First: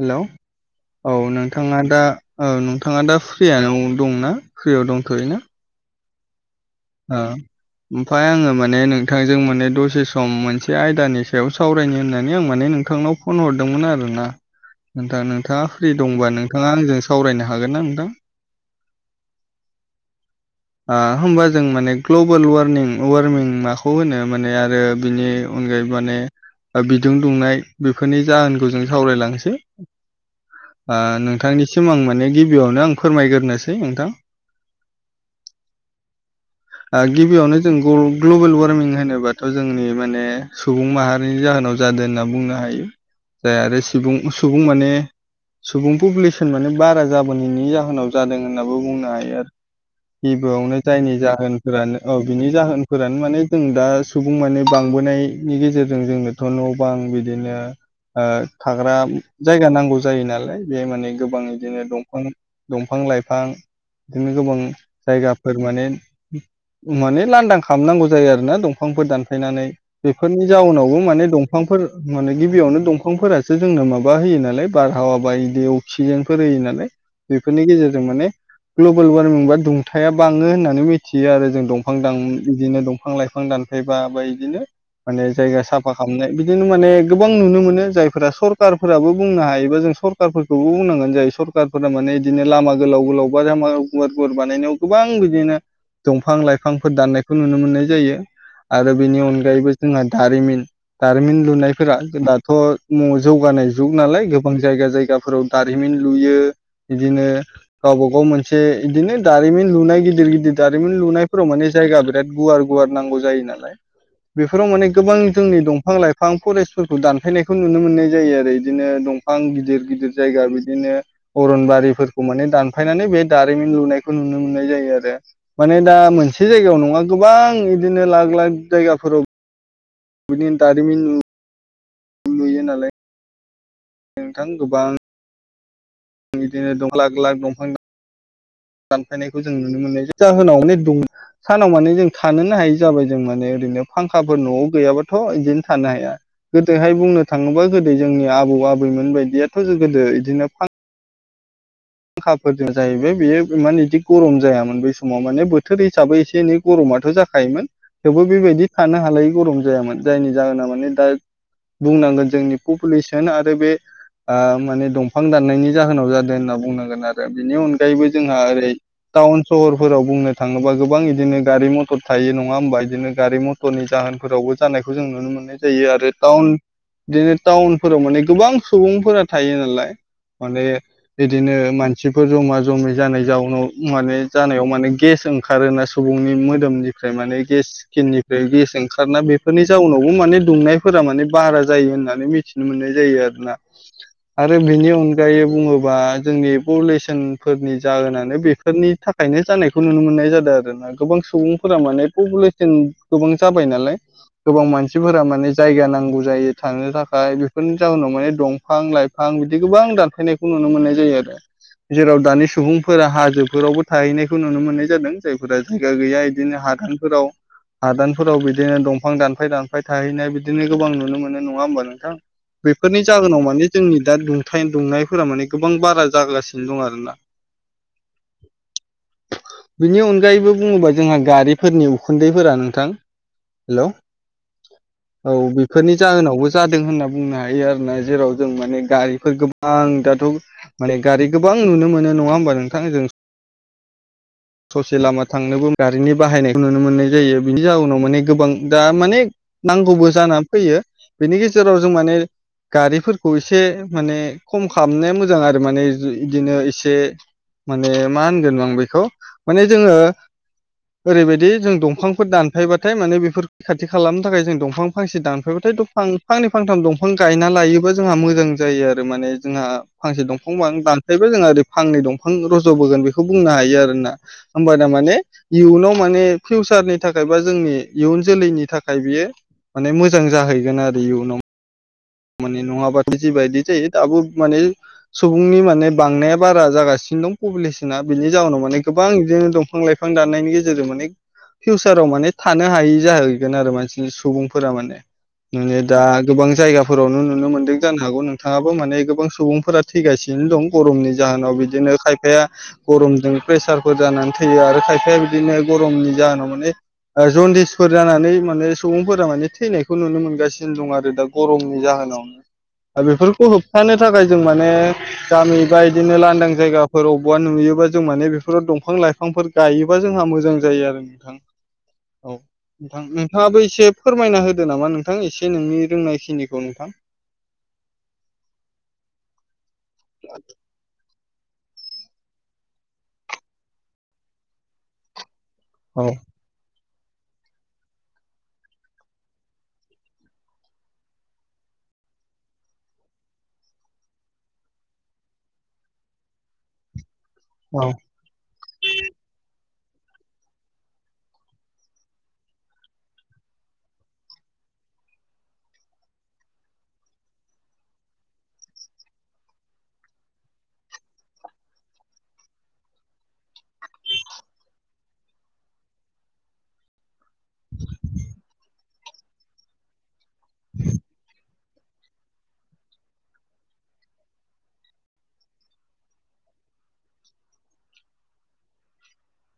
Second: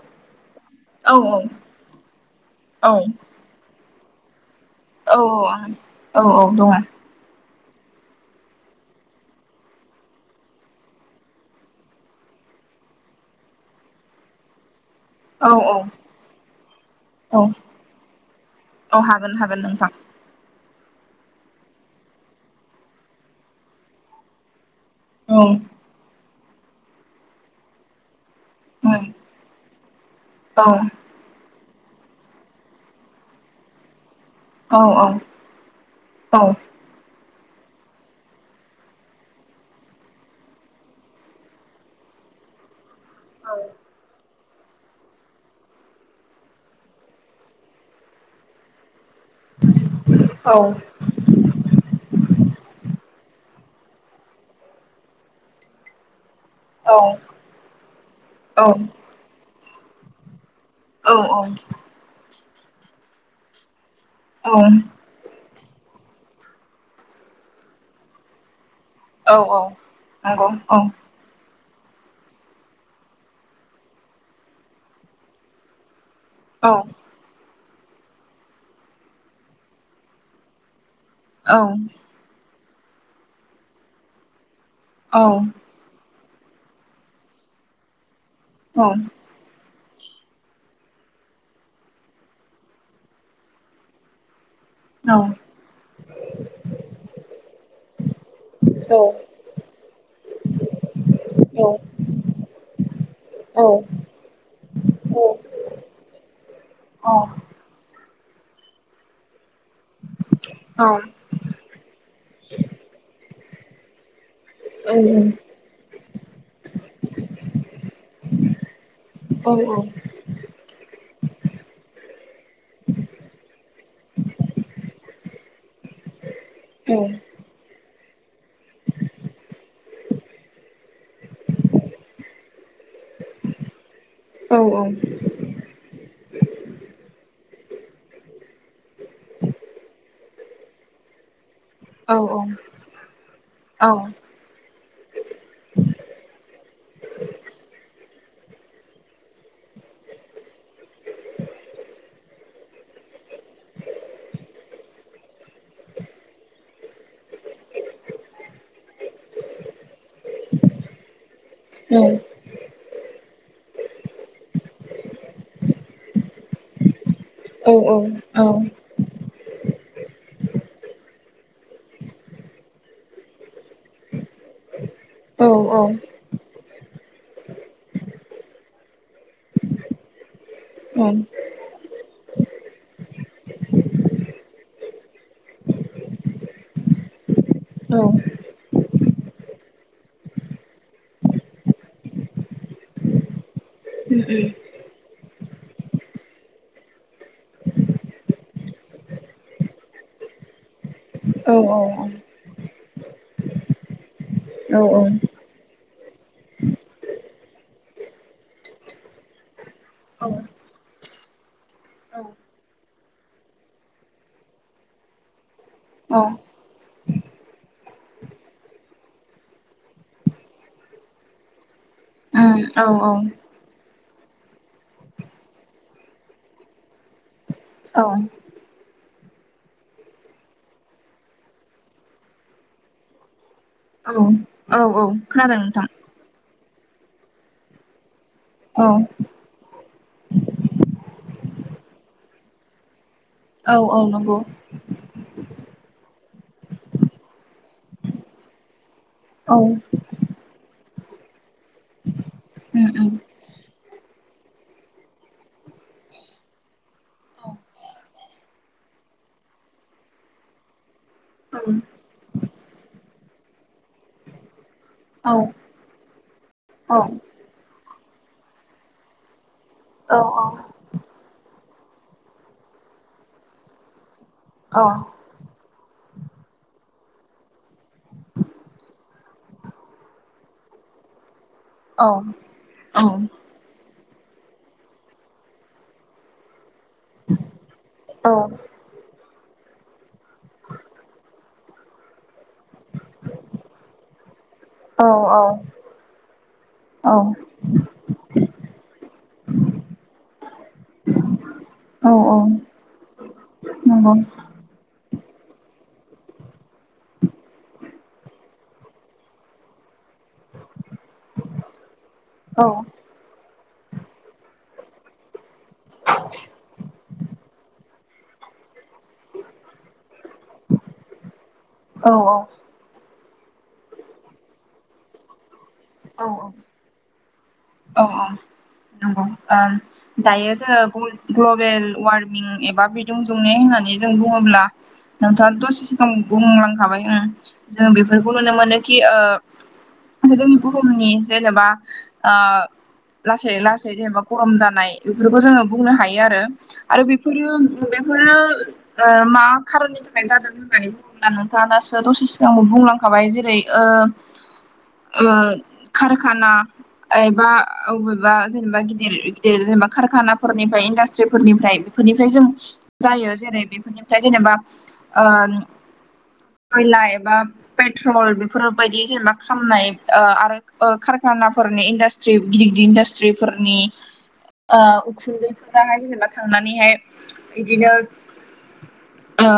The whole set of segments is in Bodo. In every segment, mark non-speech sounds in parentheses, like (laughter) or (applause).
हेलौ औ नोंथाङा दा औ नोंथाङा दा फ्रियानो दंना? फ्रियाव औ दंथ'यो ना? औ औ दङ। ओ ओमफ्राय आङो माने नोंथांजों माने दसे सम मोनसे आयदानि सायाव सावरायनो होननानै आं माने नोंथांनाव फन हरदोंमोन आरोना नोंथां औ नोंथाङा औ फ्रि दंबा नोंथाङा आंजों औ सावरायनो हागोन ना नोंथां औ हागोन नोंथां ओ होमबा जों माने ग्लबेल वारमिं वार्मिं माखौ होनो माने आरो बिनि औ अनगायै माने बिदुं दुंनाय बेफोरनि जाहोनखौ जों औ सावरायलांसै औ ओ नोंथांनिसिम आं माने गिबियावनो आं फोरमायग्रोनोसै नोंथां औ औ औ ओ गिबियावनो जों ग्लबेल वार्मिं होनोबाथ' जोंनि माने सुबुं माहारिनि जाहोनाव जादों होनना बुंनो हायो जाय आरो सुबुं सुबुं माने सुबुं पपुलेसन माने बारा जाबोनायनि जाहोनाव जादों होनाबो बुंनो हायो आरो गिबियावनो जायनि जाहोनफोरानो औ बिनि जाहोनफोरानो माने जों दा सुबुं माने बांबोनायनि गेजेरजों जोंनो थ' न' बां बिदिनो थाग्रा जायगा नांगौ जायो नालाय बे माने औ गोबां बिदिनो दंफां दंफां लाइफां बिदिनो औ गोबां जायगा फोर माने माने लांदां खालामनांगौ जायो आरोना दं बिफांफोर औ दानफायनानै बेफोरनि नंगौ औ जाउनावबो माने दंफां दंफांफोर माने गिबियावनो दंफांफोरासो जोंनो माबा होयो नालाय बारहावा बायदि अक्सिजेन फोर होयो औ नालाय बेफोरनि गेजेरजों माने ग्लबेल वार्मिं बा दुंथाया बाङो होननानै मिथि थियो आरो जों औ दंफां बिदिनो दंफां लाइफां दानफायबा बा बिदिनो औ माने जायगा साफा खालामनाय बिदिनो माने गोबां नुनो मोनो जाय फोरा सरखारारफोराबो बुंनो हायोबा जों सरखारफोरखौबो बुंनांगोन जायो सरखारारफोरा माने बिदिनो लामा गोलाव गोलाव बा गुवार गुवार बानायनायाव औ गोबां बिदिनो दंफां लाइफांफोर दाननायखौ नुनो मोननाय जायो आरो बेनि अनगायैबो जोंहा दारिमिन दारिमिन लुनायफोरा दाथ' न' जौगानाय जुग नालाय गोबां जाइगा जायगाफोराव दारिमिन लुयो बिदिनो गावबागाव मोनसे बिदिनो दा लुनाय गिदिर गिदिर दारिमिन लुनायफोराव माने जायगा बिराद गुवार गुवार नांगौ जायो नालाय बेफोराव माने गोबां जोंनि दंफां लाइफां फरेस्टफोरखौ दानफायनायखौ नुनो मोननाय जायो आरो बिदिनो दंफां गोबां गिदिर गिदिर जायगा बिदिनो अरनबारिफोरखौ माने दानफायनानै बे दारिमिन लुनाय खौ नुनो मोननाय जायो आरो माने दा मोनसे जायगायाव नङा गोबां बिदिनो बिदिनो लाख लाख जायगाफोराव बिदिनो दारिमिन लुयो नालाय नोंथां गोबां बिदिनो (unintelligible) दानफायनायखौ जों नुनो मोननाय जाहोनावनो दुं सानाव माने जों थानोनो हायि जाबाय जों माने ओरैनो फांखाफोर न'आव गैयाबाथ' बिदिनो थानो हाया गोदोहाय बुंनो थाङोबा गोदो जोंनि आबौ आबैमोन बायदियाथ' गोदो बिदिनो फां फांखाफोरजों जाहैबाय बेयो माने बिदि गरम जायामोन बै समाव माने बोथोर हिसाबै एसे एनै गरम आथ' जाखायोमोन थेवबो बेबायदि थानो हालायै गरम जायामोन जायनि जाहोना माने दा बुंनांगोन जोंनि पपुलेसन आरो बे माने दंफां दाननायनि जाहोनाव जादों होनना बुंनांगोन आरो बिनि अनगायैबो जोंहा ओरै टाउन सहरफोराव बुंनो थाङोबा गोबां बिदिनो गारि मटर थायो नङा होमबा बिदिनो गारि मटरनि जाहोनफोरावबो जानाय खौ जों नुनो मोननाय जायो आरो टाउन बिदिनो टाउनफोराव माने गोबां सुबुंफोरा थायो नालाय माने औ बिदिनो मानसिफोर जमा जमै जानाय जाउनाव माने जानायाव माने गेस ओंखारोना सुबुंनि मोदोमनि ओमफ्राय माने गेस औ स्किननिफ्राय गेसजों खारोना बेफोरनि जाउनावबो माने दुंनायफोरा माने बारा जायो होननानै मिथिनो मोननाय जायो आरोना। औ औ आरो बिनि अनगायै बुङोबा जोंनि पपुलेसनफोरनि जाहोनानो बेफोरनि थाखायनो जानायखौ नुनो मोननाय जादों आरोना गोबां सुबुंफोरा माने पपुलेसन गोबां जाबाय नालाय गोबां मानसिफोरा माने जायगा नां गौ जायो थांनो थाखाय बेफोरनि जाहोनाव माने दंफां लाइफां बिदि गोबां दानफायनायखौ नुनो मोननाय जायो आरो जेराव दानि सुबुंफोरा हाजोफोरावबो थाहैनायखौ नुनो मोननाय जादों जायफोरा जायगा गैया बिदिनो हादानफोराव हादानफोराव बिदिनो दंफां दानफाय दानफाय थाहैनाय बिदिनो गोबां नुनो मोनो नङा होमबा नोंथां? औ बेफोरनि जाहोनाव माने जोंनि दा दुंथाय दुंनायफोरा माने गोबां बारा जागासि दि दं आरोना बिनि अनगायैबो बुङोबा जोंहा गारिफोरनि उखुन्दैफोरा नोंथां हेलौ, औ औ औ खोनादों नोंथां बेफोरनि जाहोनावबो जादों होनना बुंनो हायो आरोना जेराव जों माने औ गारिफोर गोबां दाथ' माने गारि गोबां नुनो मोनो नङा होमबा नोंथां जों औ औ नंगौ ससे लामा थांनोबो गारिनि बाहायनायखौ नुनो मोननाय जायो बिनि जाउनाव माने गोबां दा माने औ उम नांगौबो जानानै फैयो बेनि गेजेराव जों माने उम गारिफोरखौ एसे माने खम खालामनाया मोजां आरो माने दि इदिनो एसे माने मा होनगोन आं बेखौ माने जोङो ओरैबायदि जों दंफांफोर दानफायबाथाय माने बेफोर खाथि खालामनो थाखाय जों दंफां फांसे औ दानफायबाथाय दंफां फांनै फांथाम औ दंफां गायना लायोबा जोंहा मोजां जायो आरो माने जोंहा औ फांसे औ दंफां दानफायबा जोंहा ओरै फांनै दंफां रज'बोगोन बेखौ बुंनो हायो आरोना। होमबा नंगौ औ दा माने इउनाव माने फिउसारनि थाखाय बा जोंनि इयुन जोलैनि थाखाय बियो माने मोजां जाहैगोन आरो इयुनाव माने नङाब्ला जिबायदि जायो दाबो माने सुबुंनि माने बांनाया बारा जागासिनो दं पपुलेस ना बिनि जाउनाव माने गोबां बिदिनो दं। बिफां-लाइफां दाननायनि गेजेरजों माने फिउसाराव माने थानो हायि जाहैगोन आरो मानसि सुबुं फोरा मानेे दा गोबां जायगाफोरावनो नुनो मोनदों जानो हागौ नोंथाङाबो माने नै गोबां सुबुंफोरा थैगासिनो दं गरमनि जाहोनाव बि दिनो खायफाया गरमजों प्रेसारफोर जानानै थैयो आरो खायफाया बिदिनो गरमनि जाहोनाव माने जन्दिसफोर जानानै माने सुबुंफोरा माने थैनायखौ नुनो मोनगासिनो दं आरो दा गरम नि जाहोनावनो बेफोरखौ होब थानो थाखाय जों माने गामि बा बिदिनो लांदां जायगाफोर अबेबा नुयोबा जों माने बेफोराव दंफां-लाइफांफोर गायोबा जोंहा मोजां जायो आरो नोंथां। औ नोंथां नोंथाङाबो एसे फोरमायना होदो नामा नोंथां एसे नोंनि रोंनायखिनि थां औहा नंगौ ओ दायो जोङो ग्लबेल वारमिं एबा बिदुं दुंनाय होननानै जों बुङोब्ला दा दसे औ सिगां बुंलांखाबाय जों बेफोरखौ नुनो मोनोखि ओ जोंनि बुहुमनि जेनेबा ओ लासै लासै जेनेबा गरम जानाय बेफोरखौ जोङो बुंनो हायो आरो आरो बि फोरो औ बेफोरो ओ मा खारननि थाखाय जादों होननानै बुङोब्ला नोंथाङा दासो दसे सिगांबो बुंलांखाबाय जेरै ओ ओ कारखाना एबा आ अबेबा जेनेबा गिदिर गिदिर जेनेबा कारखानाफोरनिफ्राय इन्डासट्रिफोरनिफ्राय बेफोरनिफ्राय जों जायो जेरै बेफोरनिफ्राय जेनेबा ओ खयला बा पेट्रल बेफोरबायदि जेनेबा खामनाय आरो ओ कारखानाफोरनि इ ट्रि गिदर गिदिर इन्डासट्रिफोरनि ओ उखुन्दैफोराहाय जेनेबा थांनानैहाय बिदिनो (inaudible) ओ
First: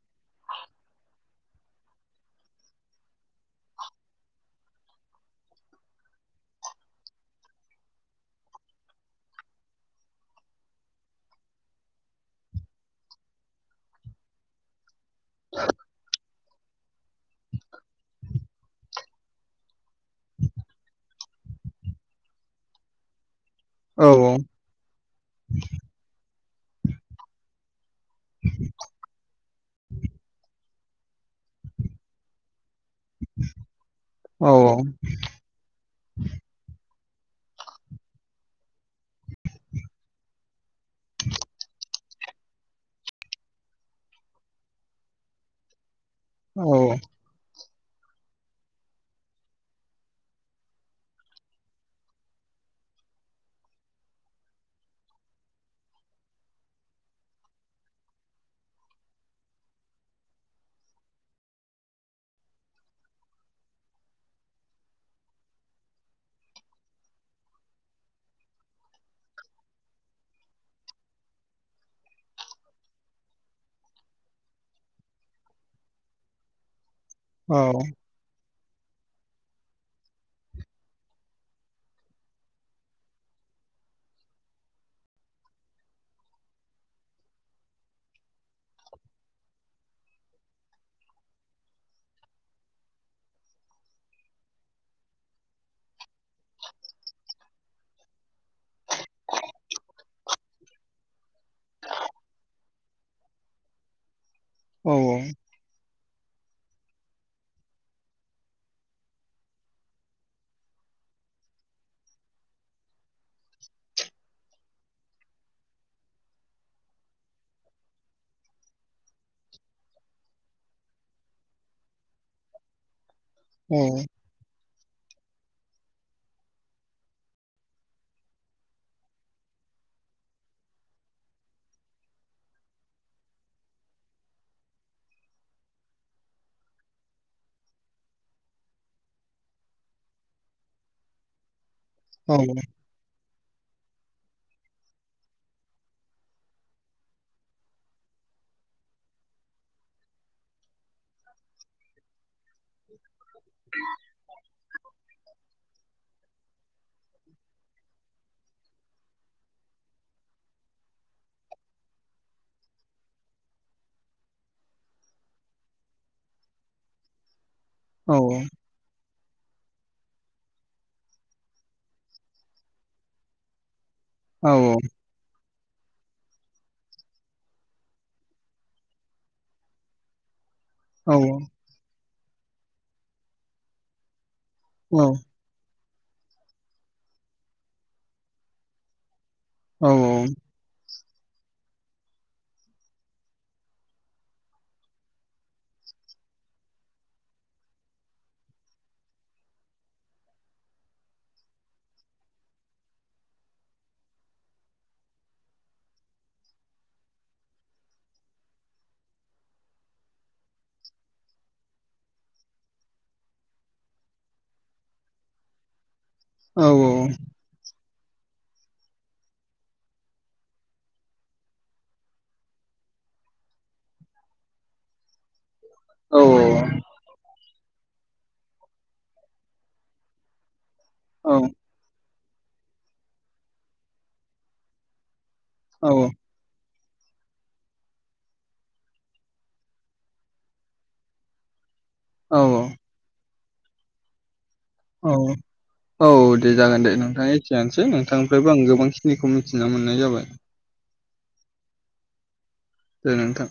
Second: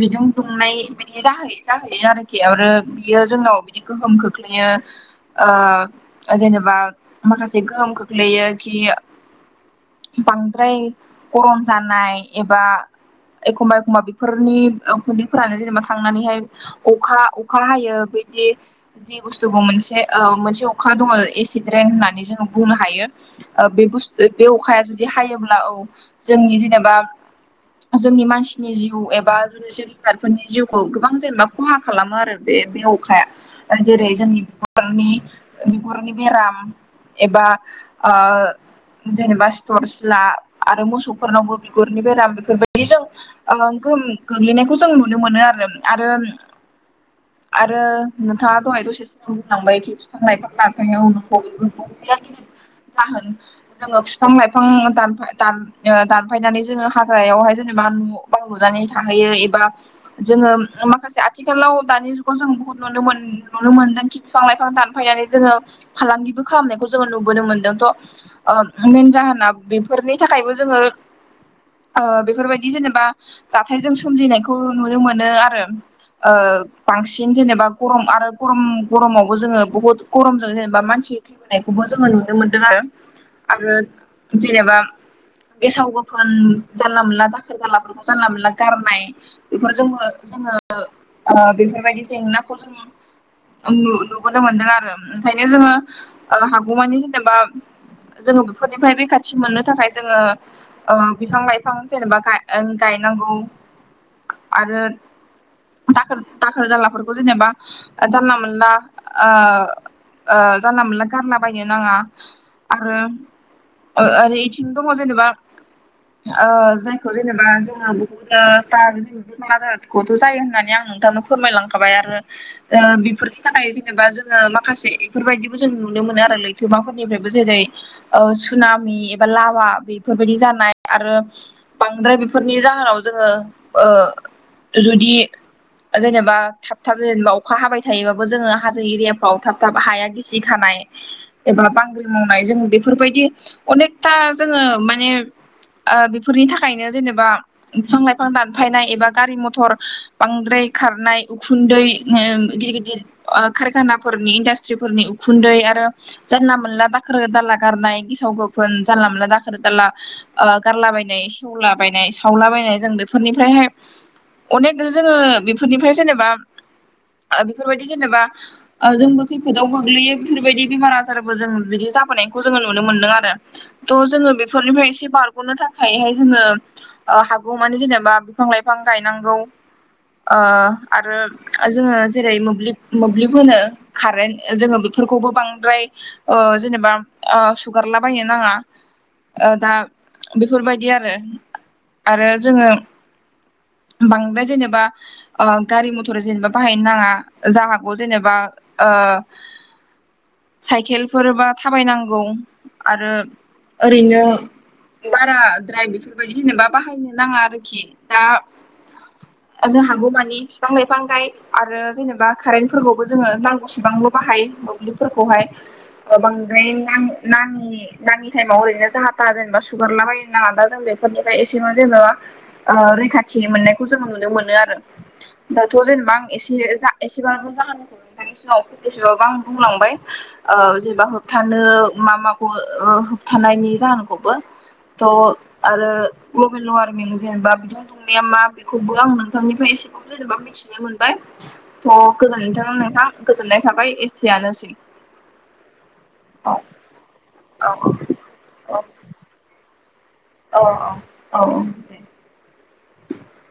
बिदुं दुंनाय बिदि जाहो जाहैयो आरोखि आरो बियो जोंनाव बिदि गोहोम खोख्लैयो ओ जेनेबा माखासे गोहोम खोख्लैयो कि बांद्राय गरम जानाय एबा एखमबा एखमबा बेफोरनि उ खुन्दैफोरानो जेनेबा थांनानैहाय अखा अखा हायो बिदि जि बुस्थुखौ मोनसे ओ मोनसे अखा दङ एसिद्ररेन होननानै जोंङो बुंनो हायो ओ बे औ बुस्थु बे अखाया जुदि हायोब्ला औ जोंनि जेनेबा जोंनि मानसिनि जिउ एबा जोंनि जिब जुनारफोरनि जिउ खौ गोबां जेनेबा खहा खालामो आरो बे बेयाव अखाया जेरै जोंनि औ बिगुरनि बिगुरनि बेराम एबा ओ जेनेबा सिथर सिला आरो मोसौफोरनावबो बिगुरनि बेराम बेफोरबायदि जोंओ गोहोम गोग्लैनायखौ जों नुनो मोनो आरो आरो औ आरो नोंथाङा दहाय दसे सिग बुंलांबाय खि बिफां लाइफां दानफायनायाव (unintelligible) जाहोन जोङो बिफां लाइफां दानफाय दान ओ दान फायनानै जोङो हाग्रायावहाय जेनेबा न बां लुनानै थाहैयो एबा जोङो माखासे आथिखालाव दानि जुगाव जों बुहुत नुनो मोन नुनो मोन्दों खि बिफां लाइफां दानफायनानै जोङो फालांगिबो खालामनायखौ जोङो नुबोनो मोनदों थ मेन जाहोना बेफोरनि थाखायबो जोङो (inaudible) ओ बेफोरबायदि जेनेबा जाथायजों सोमजिनायखौ नुनो मोनो आरो ओ बांसिन औ जेनेबा गरम आरो गरम गरमावबो जोङो बुहुत गरमजों जेनेबा बा मानसि थैबोनायखौबो जोङो नुनो मोनदों आरो आरो जेनेबा गेसाव गोफोन जानला मोनला दाखोर दालाफोरखौ जानला मोनला गारनाय बेफोर जोंबो जोङो ओ बेफोरबायदि जेंनाखौ जोंङो नु नुबोनो मोनदों आरो ओंखायनो जोङो ओ हागौमानि जेनेबा जोङो बेफोरनिफ्राय रैखाथि मोननो थाखाय जोङोओ बिफां लाइफां जेनेबा गाय ओ गाय नांगौ (inaudible) आरो औ दाखोर दाखोर जानलाफोरखौ जेनेबा जानला मोनला ओ ओ जानला मोनला गारलाबायायनो नाङा आरो ओ ओरै इथिं दङ जेनेबा ओ जायखौ जेनेबा जोङो बहुद ज बे क आारखौथ जायो होननानै आं नोंथांनो फोरमायलांखाबाय आरो बेफोरनि थाखाय औ जेनेबा जोङो माखासे बेफोरबायदिबो जों नुनो मोनो आरो लैथोमाफोरनिफ्रायबो जेरै ओ सुनामि एबा लाभा बे बेफोरबायदि जानाय आरो बांद्राय बेफोरनि जाहोनाव जोङो ओ जुदि जेनेबा थाब थाब जेनेबा अखा हाबाय थायोबाबो जोङो हाजो एरियाफ्राव थाब थाब हाया गिसि खानाय एबा बांग्रि औ मावनाय जों बेफोरबायदि अनेकथा जोङो माने ओ बेफोरनि थाखायनो जेनेबा बिफां लाइफां दानफायनाय एबा गारि मथर बांद्राय खारनाय उखुन्दै गिदिर गिदिर ओ कारखानाफोरनि इण्डास स्त्रिफोरनि उखुन्दै आरो जानला मोनला दाखोर दाला गारनाय गेसाव गोफोन जानला मोनला दाखोर दाला ओ गारलाबायनाय सेवलाबायायनाय सावलाबायनाय जों बेफोरनिफ्रायहाय अनेक जोङो बेफोरनिफ्राय जेनेबा बेफोरबायदि औ जेनेबा जोंबो फोदाव गोग्लैयो बेफोरबायदि बेमार आजारबो जों बिदि जाबोनायखौ जोङो नुनो मोन्दों आरो थ' जोङो औ बेफोरनिफ्राय एसे बारग'नो थाखायहाय जोङो हागौ मानि जेनेबा बिफां लाइफां गायनांगौ आरो औ जोङो जेरै मोब्लिब मोब्लिब होनो खारेन्ट जोङो बेफोरखौबो बांद्राय ओ जेनेबा ओ सुगारला बायनो नाङा दा औ बेफोरबायदि आरो आरो जोङो। (unintelligible) बांद्राय जेनेबा ओ-गारि मथर जेनेबा बाहायनो नाङा जा हागौ जेनेबा ओ साइकेलफोरबा थाबायनांगौ आरो ओरैनो। बाराद्राय बेफोरबायदि जेनेबा बाहायनो नाङा आरोखि दा। जों हागौ मानि बिफां लाइफां गाय आरो जेनेबा कारेन्टफोरखौबो जोङो नां- सिबांल बाहायो मोब्लिबफोरखौहाय बांद्राय नां - नांङि- नांङि थाइमाव ओरैनो जाहा थाहा जेनेबा सुगारला बायनो नाला दा जों बेफोरनिफ्राय एसेबां जेनेबा ओ रैखाथि। मोननायखौ जोङो नुनो मोनो आरो दाथ‌ जेनेबा आं एसे जा एसेबांथ जाहोनखौ एसेबाबो आं बुंलांबाय ओ-जेनबा होबथानो मा मा ओ-होबथानायनि जाहोनखौबो थ आरो मबेल वार जेनेबा बिदुं दुंनाया मा बेखौबो आं नोंथांनिफ्राय एसेबाबो जेनेबा मिथिनो मोनबाय। थ औ गोजोननाय थाबाय नोंथां गोजोननाय थाबाय एसेयानो सै। औ औ दे जागोन दे नोंथाङा औ एखेयानोसै नोंथांनिफ्रायबो आं गोबांखिनिखौ मिथिना मोन औ औ औ औ दे नोंथां